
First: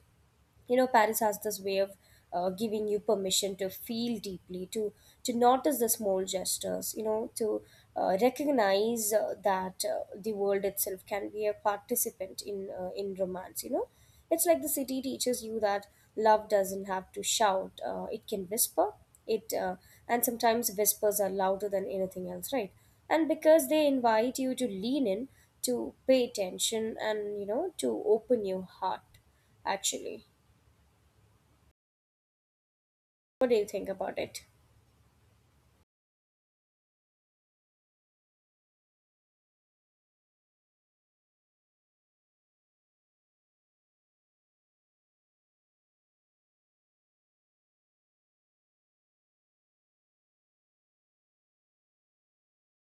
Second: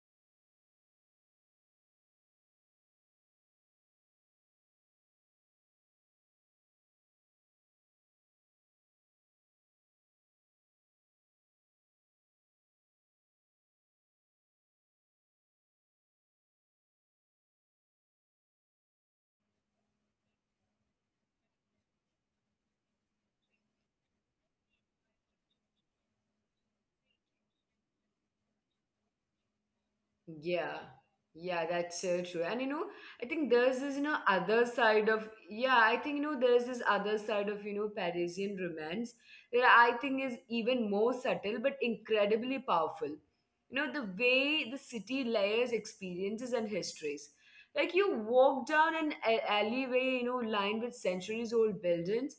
[SPEAKER 1] You know, Paris has this way of giving you permission to feel deeply, to notice the small gestures, you know, to recognize that the world itself can be a participant in romance, you know. It's like the city teaches you that love doesn't have to shout, it can whisper it. And sometimes whispers are louder than anything else, right? And because they invite you to lean in, to pay attention, and you know, to open your heart, actually.
[SPEAKER 2] Yeah, yeah, that's so true. And you know, I think
[SPEAKER 1] What do you
[SPEAKER 2] there's
[SPEAKER 1] think
[SPEAKER 2] this, you
[SPEAKER 1] about
[SPEAKER 2] know,
[SPEAKER 1] it?
[SPEAKER 2] other side of, yeah, I think, you know, there's this other side of, you know, Parisian romance that I think is even more subtle but incredibly powerful. You know, the way the city layers experiences and histories. Like you walk down an alleyway, you know, lined with centuries old buildings,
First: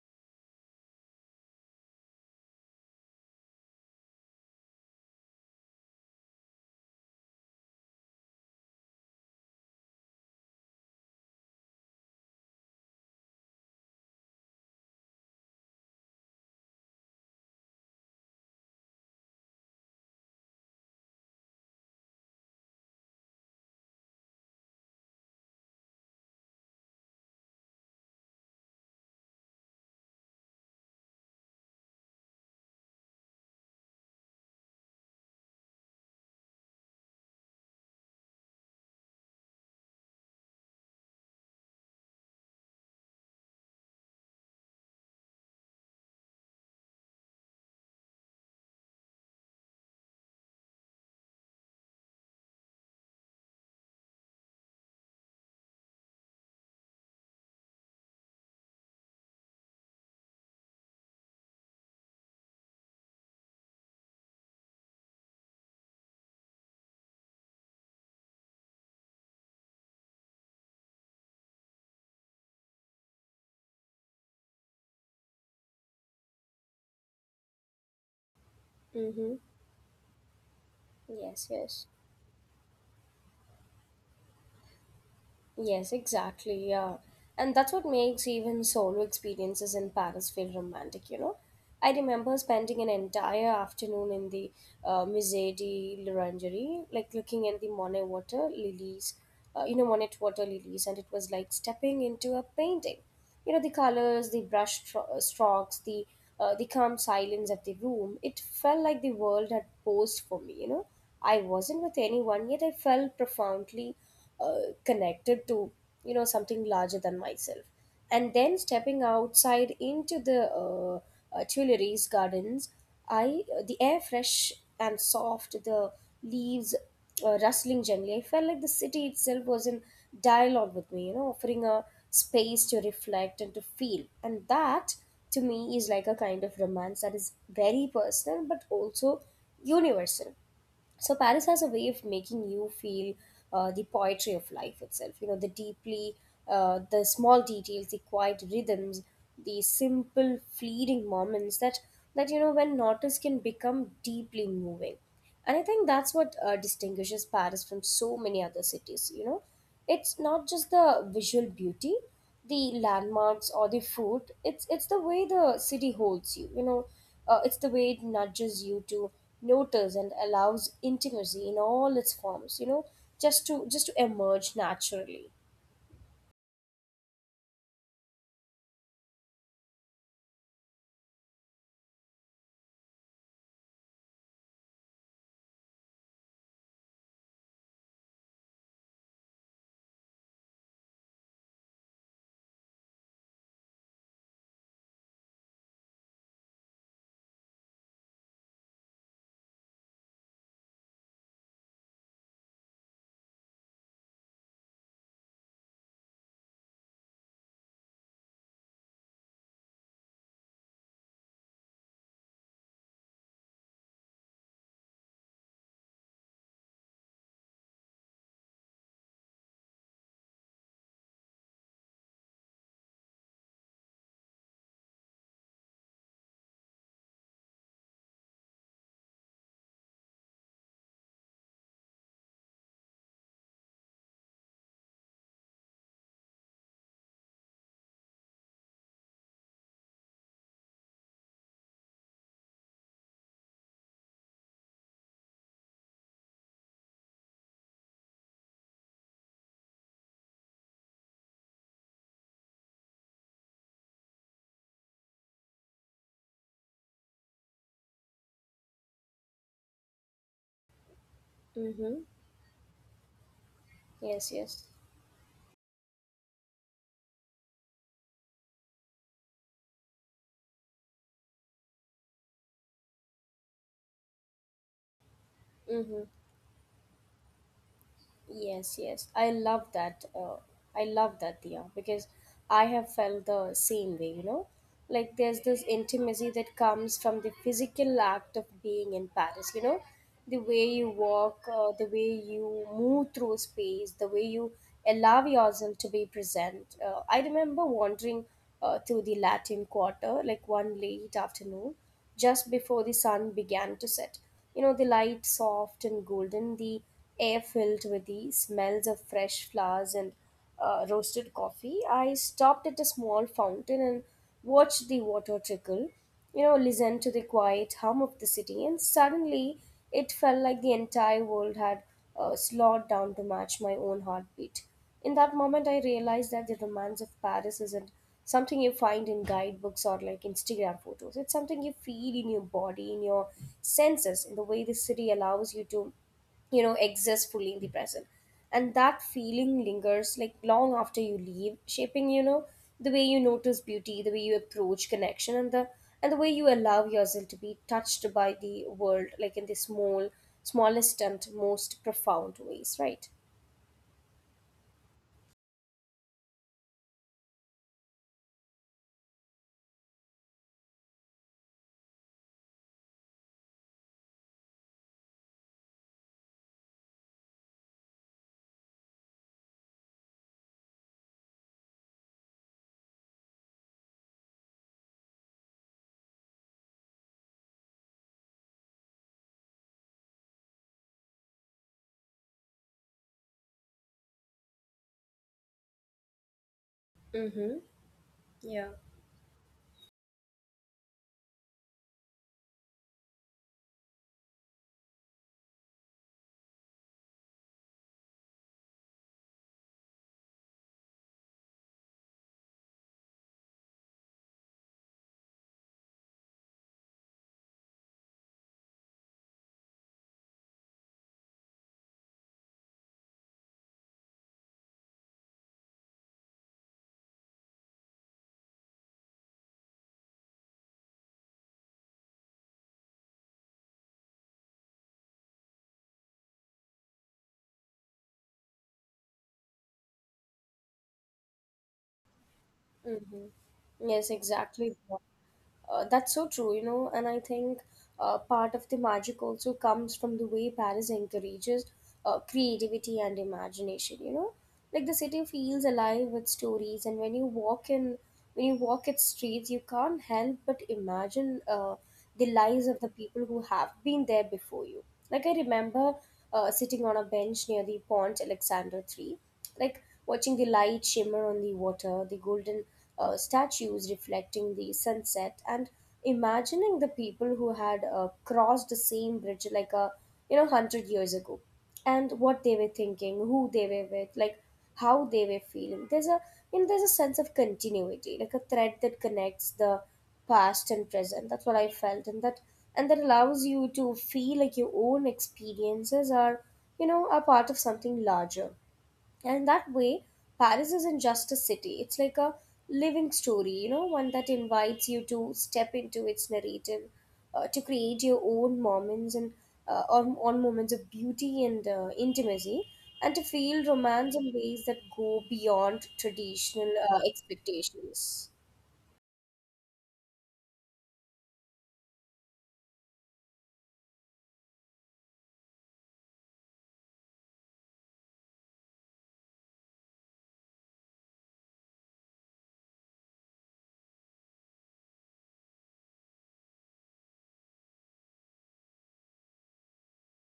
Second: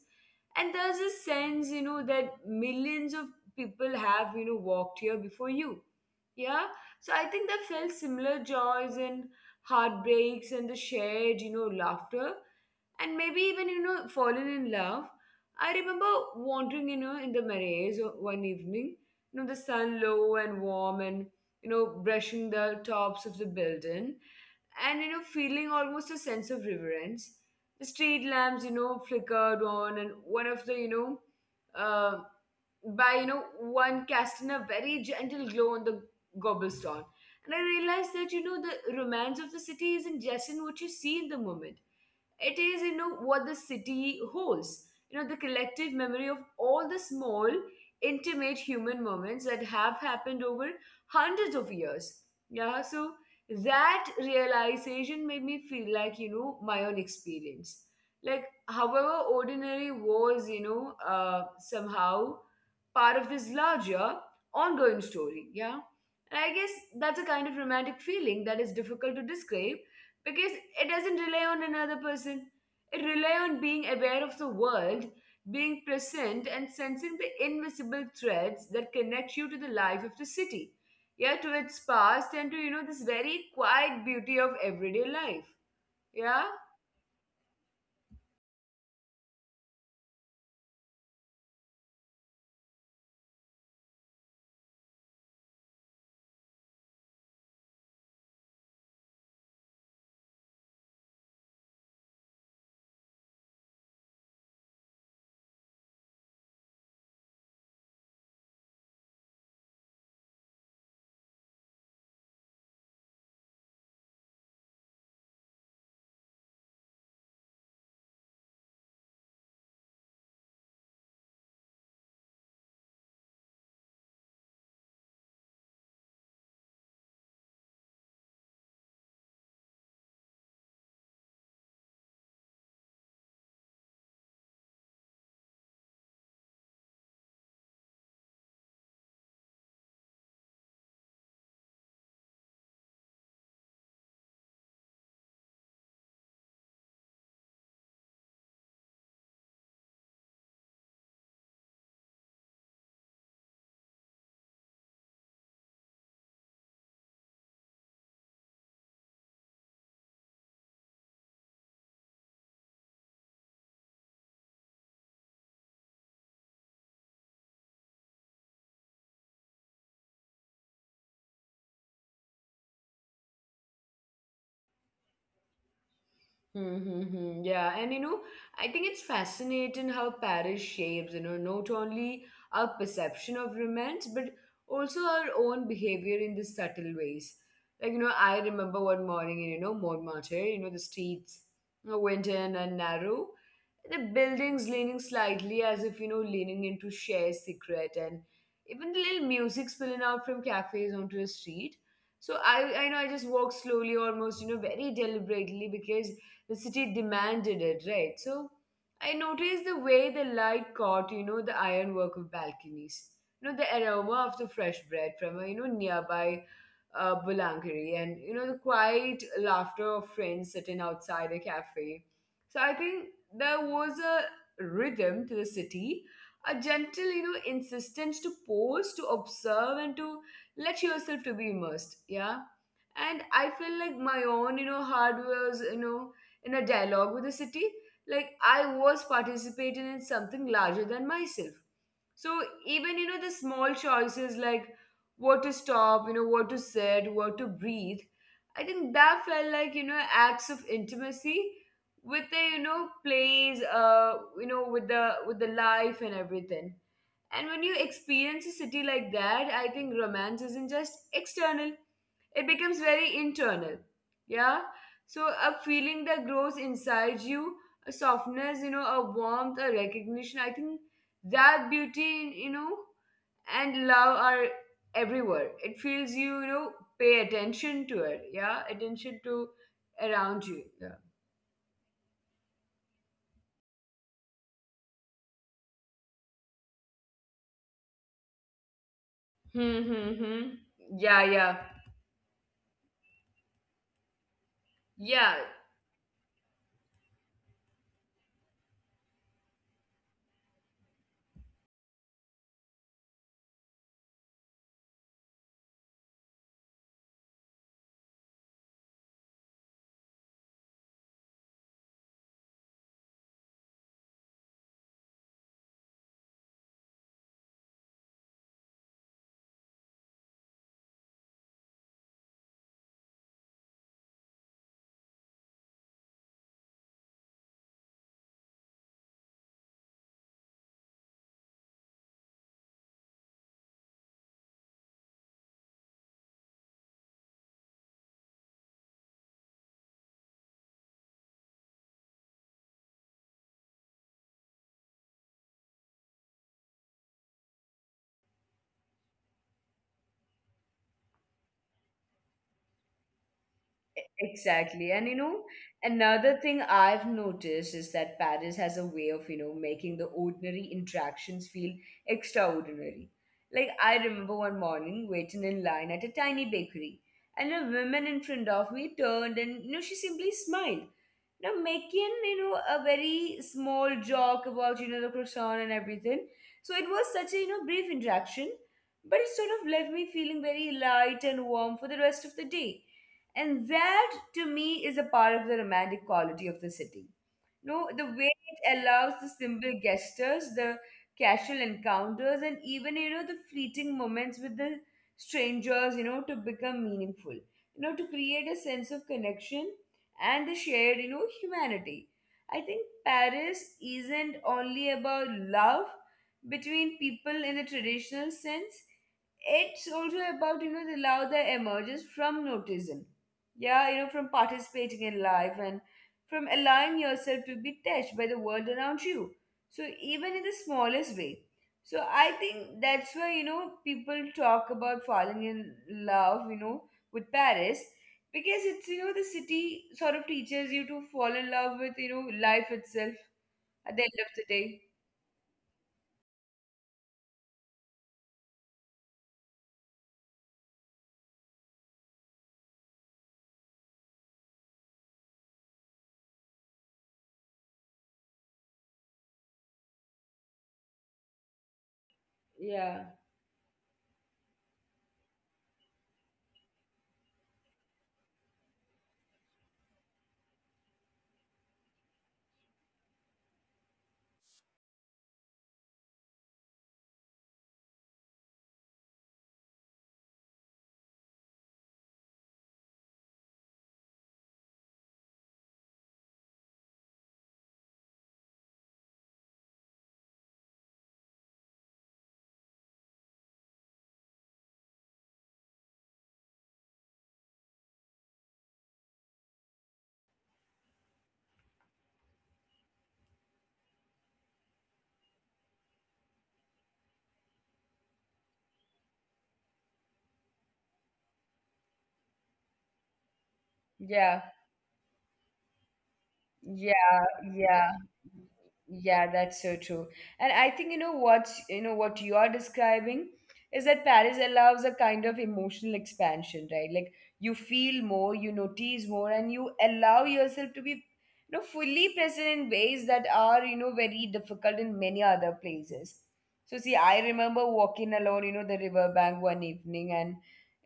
[SPEAKER 2] and there's a sense, you know, that millions of people have, you know, walked here before you, yeah. So I think they felt similar joys in heartbreaks and the shared, you know, laughter and maybe even, you know, fallen in love. I remember wandering, you know, in the marais one evening, you know, the sun low and warm and, you know, brushing the tops of the building, and you know, feeling almost a sense of reverence. The street lamps, you know, flickered on and one of the, you know, uh, by, you know, one casting a very gentle glow on the cobblestone. And I realized that, you know, the romance of the city isn't just in what you see in the moment, it is, you know, what the city holds, you know, the collective memory of all the small intimate human moments that have happened over hundreds of years, yeah. So that realization made me feel like, you know, my own experience, like however ordinary was, you know, somehow part of this larger ongoing story, yeah. And I guess that's a kind of romantic feeling that is difficult to describe because it doesn't rely on another person, it rely on being aware of the world, being present and sensing the invisible threads that connect
[SPEAKER 1] Mm-hmm.
[SPEAKER 2] you to the life of the city, yeah,
[SPEAKER 1] Yes,
[SPEAKER 2] to its
[SPEAKER 1] yes.
[SPEAKER 2] past and to, you know, this very quiet beauty of everyday life.
[SPEAKER 1] Yes,
[SPEAKER 2] Yeah.
[SPEAKER 1] exactly. Yeah. And that's what makes even solo experiences in Paris feel romantic, you know? I remember spending an entire afternoon in the Musée de l'Orangerie, like looking at the Monet water lilies, and it was like stepping into a painting. You know, the colors, the strokes, the calm silence of the room, it felt like the world had posed for me, you know. I wasn't with anyone, yet I felt profoundly connected to you know something larger than myself. And then stepping outside into the Tuileries gardens, I the air fresh and soft, the leaves rustling gently. I felt like the city itself was in dialogue with me, you know, offering a space to reflect and to feel. And that, to me, is like a kind of romance that is very personal but also universal. So Paris has a way of making you feel the poetry of life itself. You know, the deeply, the small details, the quiet rhythms, the simple, fleeting moments that that you know when noticed can become deeply moving. And I think that's what distinguishes Paris from so many other cities. You know, it's not just the visual beauty, the landmarks or the food, it's the way the city holds you, you know, it's the way it nudges you to notice and allows intimacy in all its forms, you know, just to emerge naturally.
[SPEAKER 2] Mm-hmm. Yeah, and you know, I think it's fascinating how Paris shapes, you know, not only our perception of romance, but also our own behavior in the subtle ways. Like, you know, I remember one morning in, you know, Montmartre, you know, the streets were winding and narrow, the buildings leaning slightly as if, you know, leaning into shared secret, and even the little music spilling out from cafes onto the street. So I know I just walked slowly, almost, very deliberately because the city demanded it, right? So I noticed the way the light caught, the ironwork of balconies, the aroma of the fresh bread from a, nearby boulangerie and, the quiet laughter of friends sitting outside a cafe. So I think there was a rhythm to the city, a gentle, insistence to pause, to observe, and to let yourself to be immersed. Yeah, and I feel like my own, hard was, in a dialogue with the city, like I was participating in something larger than myself. So even, the small choices, like what to stop, what to said, what to breathe, I think that felt like, acts of intimacy with the, plays, with the life and everything. And when you experience a city like that, I think romance isn't just external.
[SPEAKER 1] Mm-hmm.
[SPEAKER 2] It becomes very internal.
[SPEAKER 1] Yes,
[SPEAKER 2] Yeah.
[SPEAKER 1] yes.
[SPEAKER 2] So a feeling that grows inside you, a softness, a warmth, a recognition, I think, that beauty, and love are everywhere. It
[SPEAKER 1] Mm-hmm.
[SPEAKER 2] feels you you know Pay attention to it. Yeah,
[SPEAKER 1] Yes, yes.
[SPEAKER 2] attention
[SPEAKER 1] I
[SPEAKER 2] to
[SPEAKER 1] love that.
[SPEAKER 2] around you.
[SPEAKER 1] I
[SPEAKER 2] Yeah.
[SPEAKER 1] love that, Dia, because I have felt the same way, you know? Like there's this intimacy that comes from the physical act of being in Paris, you know?
[SPEAKER 2] Hmm. Hmm,
[SPEAKER 1] The
[SPEAKER 2] hmm.
[SPEAKER 1] way you
[SPEAKER 2] Yeah,
[SPEAKER 1] walk,
[SPEAKER 2] yeah,
[SPEAKER 1] the way you move through space, the way you allow
[SPEAKER 2] yeah.
[SPEAKER 1] yourself to be present. I remember wandering through the Latin Quarter, like one late afternoon, just before the sun began to set. You know, the light soft and golden, the air filled with the smells of fresh flowers and roasted coffee. I stopped at a small fountain and watched the water trickle, you know, listened to the quiet hum of the city, and suddenly it felt like the entire world had slowed down to match my own heartbeat. In that moment, I realized that the romance of Paris isn't something you find in guidebooks or like Instagram photos. It's something you feel in your body, in your senses, in the way the city allows you to you know exist fully in the present. And that feeling lingers like long after you leave, shaping you know the way you notice beauty, the way you approach connection, and the way you allow yourself to be touched by the world, like in the smallest and most profound ways, right?
[SPEAKER 2] Exactly. And another thing I've noticed is that Paris has a way of, making the ordinary interactions feel extraordinary. Like, I remember one morning waiting in line at a tiny bakery, and a woman in front of me turned and, she simply smiled. Now, making, a very small joke about, the croissant and everything. So it was such a, brief interaction, but it sort of left me feeling very light and warm for the rest of the day, and that to me is a part of the romantic quality of the city.
[SPEAKER 1] Mm-hmm.
[SPEAKER 2] No, the way it
[SPEAKER 1] Yeah.
[SPEAKER 2] allows the simple gestures, the casual encounters, and even, the fleeting moments with the strangers, to become meaningful, to create a sense of connection and the shared, humanity. I think Paris isn't only about love between people in the traditional sense. It's also about, the love that emerges from notism. Yeah, from participating in life and from allowing yourself to be touched by the world around you. So, even in the smallest way. So, I think that's why, people talk about falling in love, with Paris, because it's, the city sort of teaches you to fall in love with, life itself at the end of
[SPEAKER 1] Mm-hmm.
[SPEAKER 2] the
[SPEAKER 1] Yes,
[SPEAKER 2] day.
[SPEAKER 1] exactly. That's so true, you know, and I think part of the magic also comes from the way Paris encourages creativity and imagination, you know? Like the city feels alive with stories, and when you walk its streets, you can't help but imagine the
[SPEAKER 2] Yeah.
[SPEAKER 1] lives of the people who have been there before you. Like I remember sitting on a bench near the Pont Alexander III, like watching the light shimmer on the water, the golden statues reflecting the sunset, and imagining the people who had crossed the same bridge like a you know 100 years ago, and what they were thinking, who they were with, like how they were feeling. There's a you know there's a sense of continuity, like a thread that connects the past and present, that's what I felt. And that allows you to feel like your own experiences are you know are part of something larger. And in that way, Paris isn't just a city, it's like a living story, you know, one that invites you to step into its narrative, to create your own moments and own on moments of beauty and intimacy, and to feel
[SPEAKER 2] Yeah.
[SPEAKER 1] romance in ways that go beyond
[SPEAKER 2] Yeah,
[SPEAKER 1] traditional
[SPEAKER 2] yeah.
[SPEAKER 1] expectations.
[SPEAKER 2] Yeah, that's so true. And I think, what's, what you are describing is that Paris allows a kind of emotional expansion, right? Like you feel more, you notice more, and you allow yourself to be, fully present in ways that are, very difficult in many other places. So see, I remember walking along, the riverbank one evening, and,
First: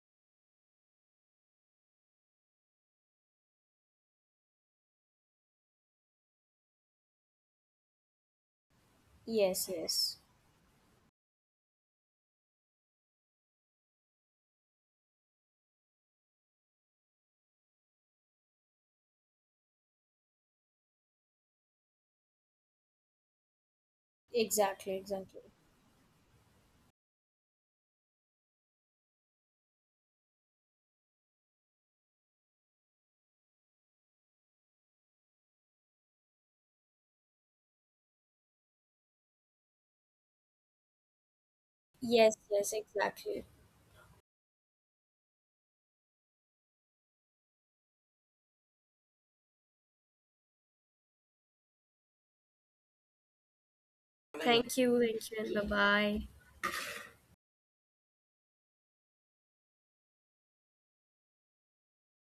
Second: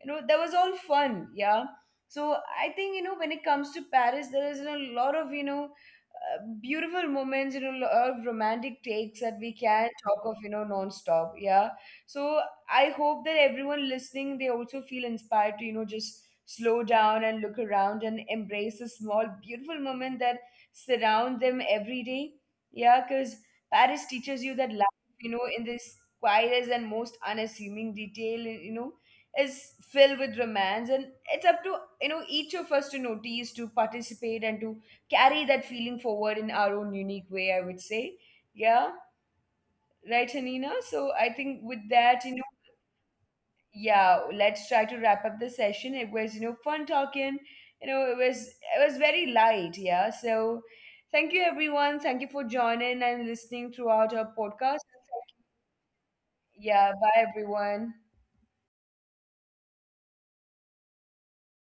[SPEAKER 2] that was all fun, yeah. So I think, when it comes to Paris, there is a lot of, beautiful moments, of romantic takes that we
[SPEAKER 1] Yes,
[SPEAKER 2] can
[SPEAKER 1] yes,
[SPEAKER 2] talk of, non-stop, yeah. So I hope that everyone listening, they also feel inspired to, just slow down and look around and embrace the small beautiful moment that surround them every day. Yeah, because Paris
[SPEAKER 1] exactly,
[SPEAKER 2] teaches you
[SPEAKER 1] exactly.
[SPEAKER 2] that life, in this quietest and most unassuming detail, is filled with romance, and it's up to, each of us to notice, to participate, and to carry that feeling forward in our own unique way, I would say. Yeah, right, Hanina? So I
[SPEAKER 1] Yes,
[SPEAKER 2] think with
[SPEAKER 1] yes,
[SPEAKER 2] that,
[SPEAKER 1] exactly.
[SPEAKER 2] yeah, let's try to wrap up the session. It was, fun talking. You know, it was very light, yeah. So thank you everyone. Thank you for joining and listening throughout our
[SPEAKER 1] Thank you,
[SPEAKER 2] podcast.
[SPEAKER 1] and bye bye.
[SPEAKER 2] Yeah, bye everyone.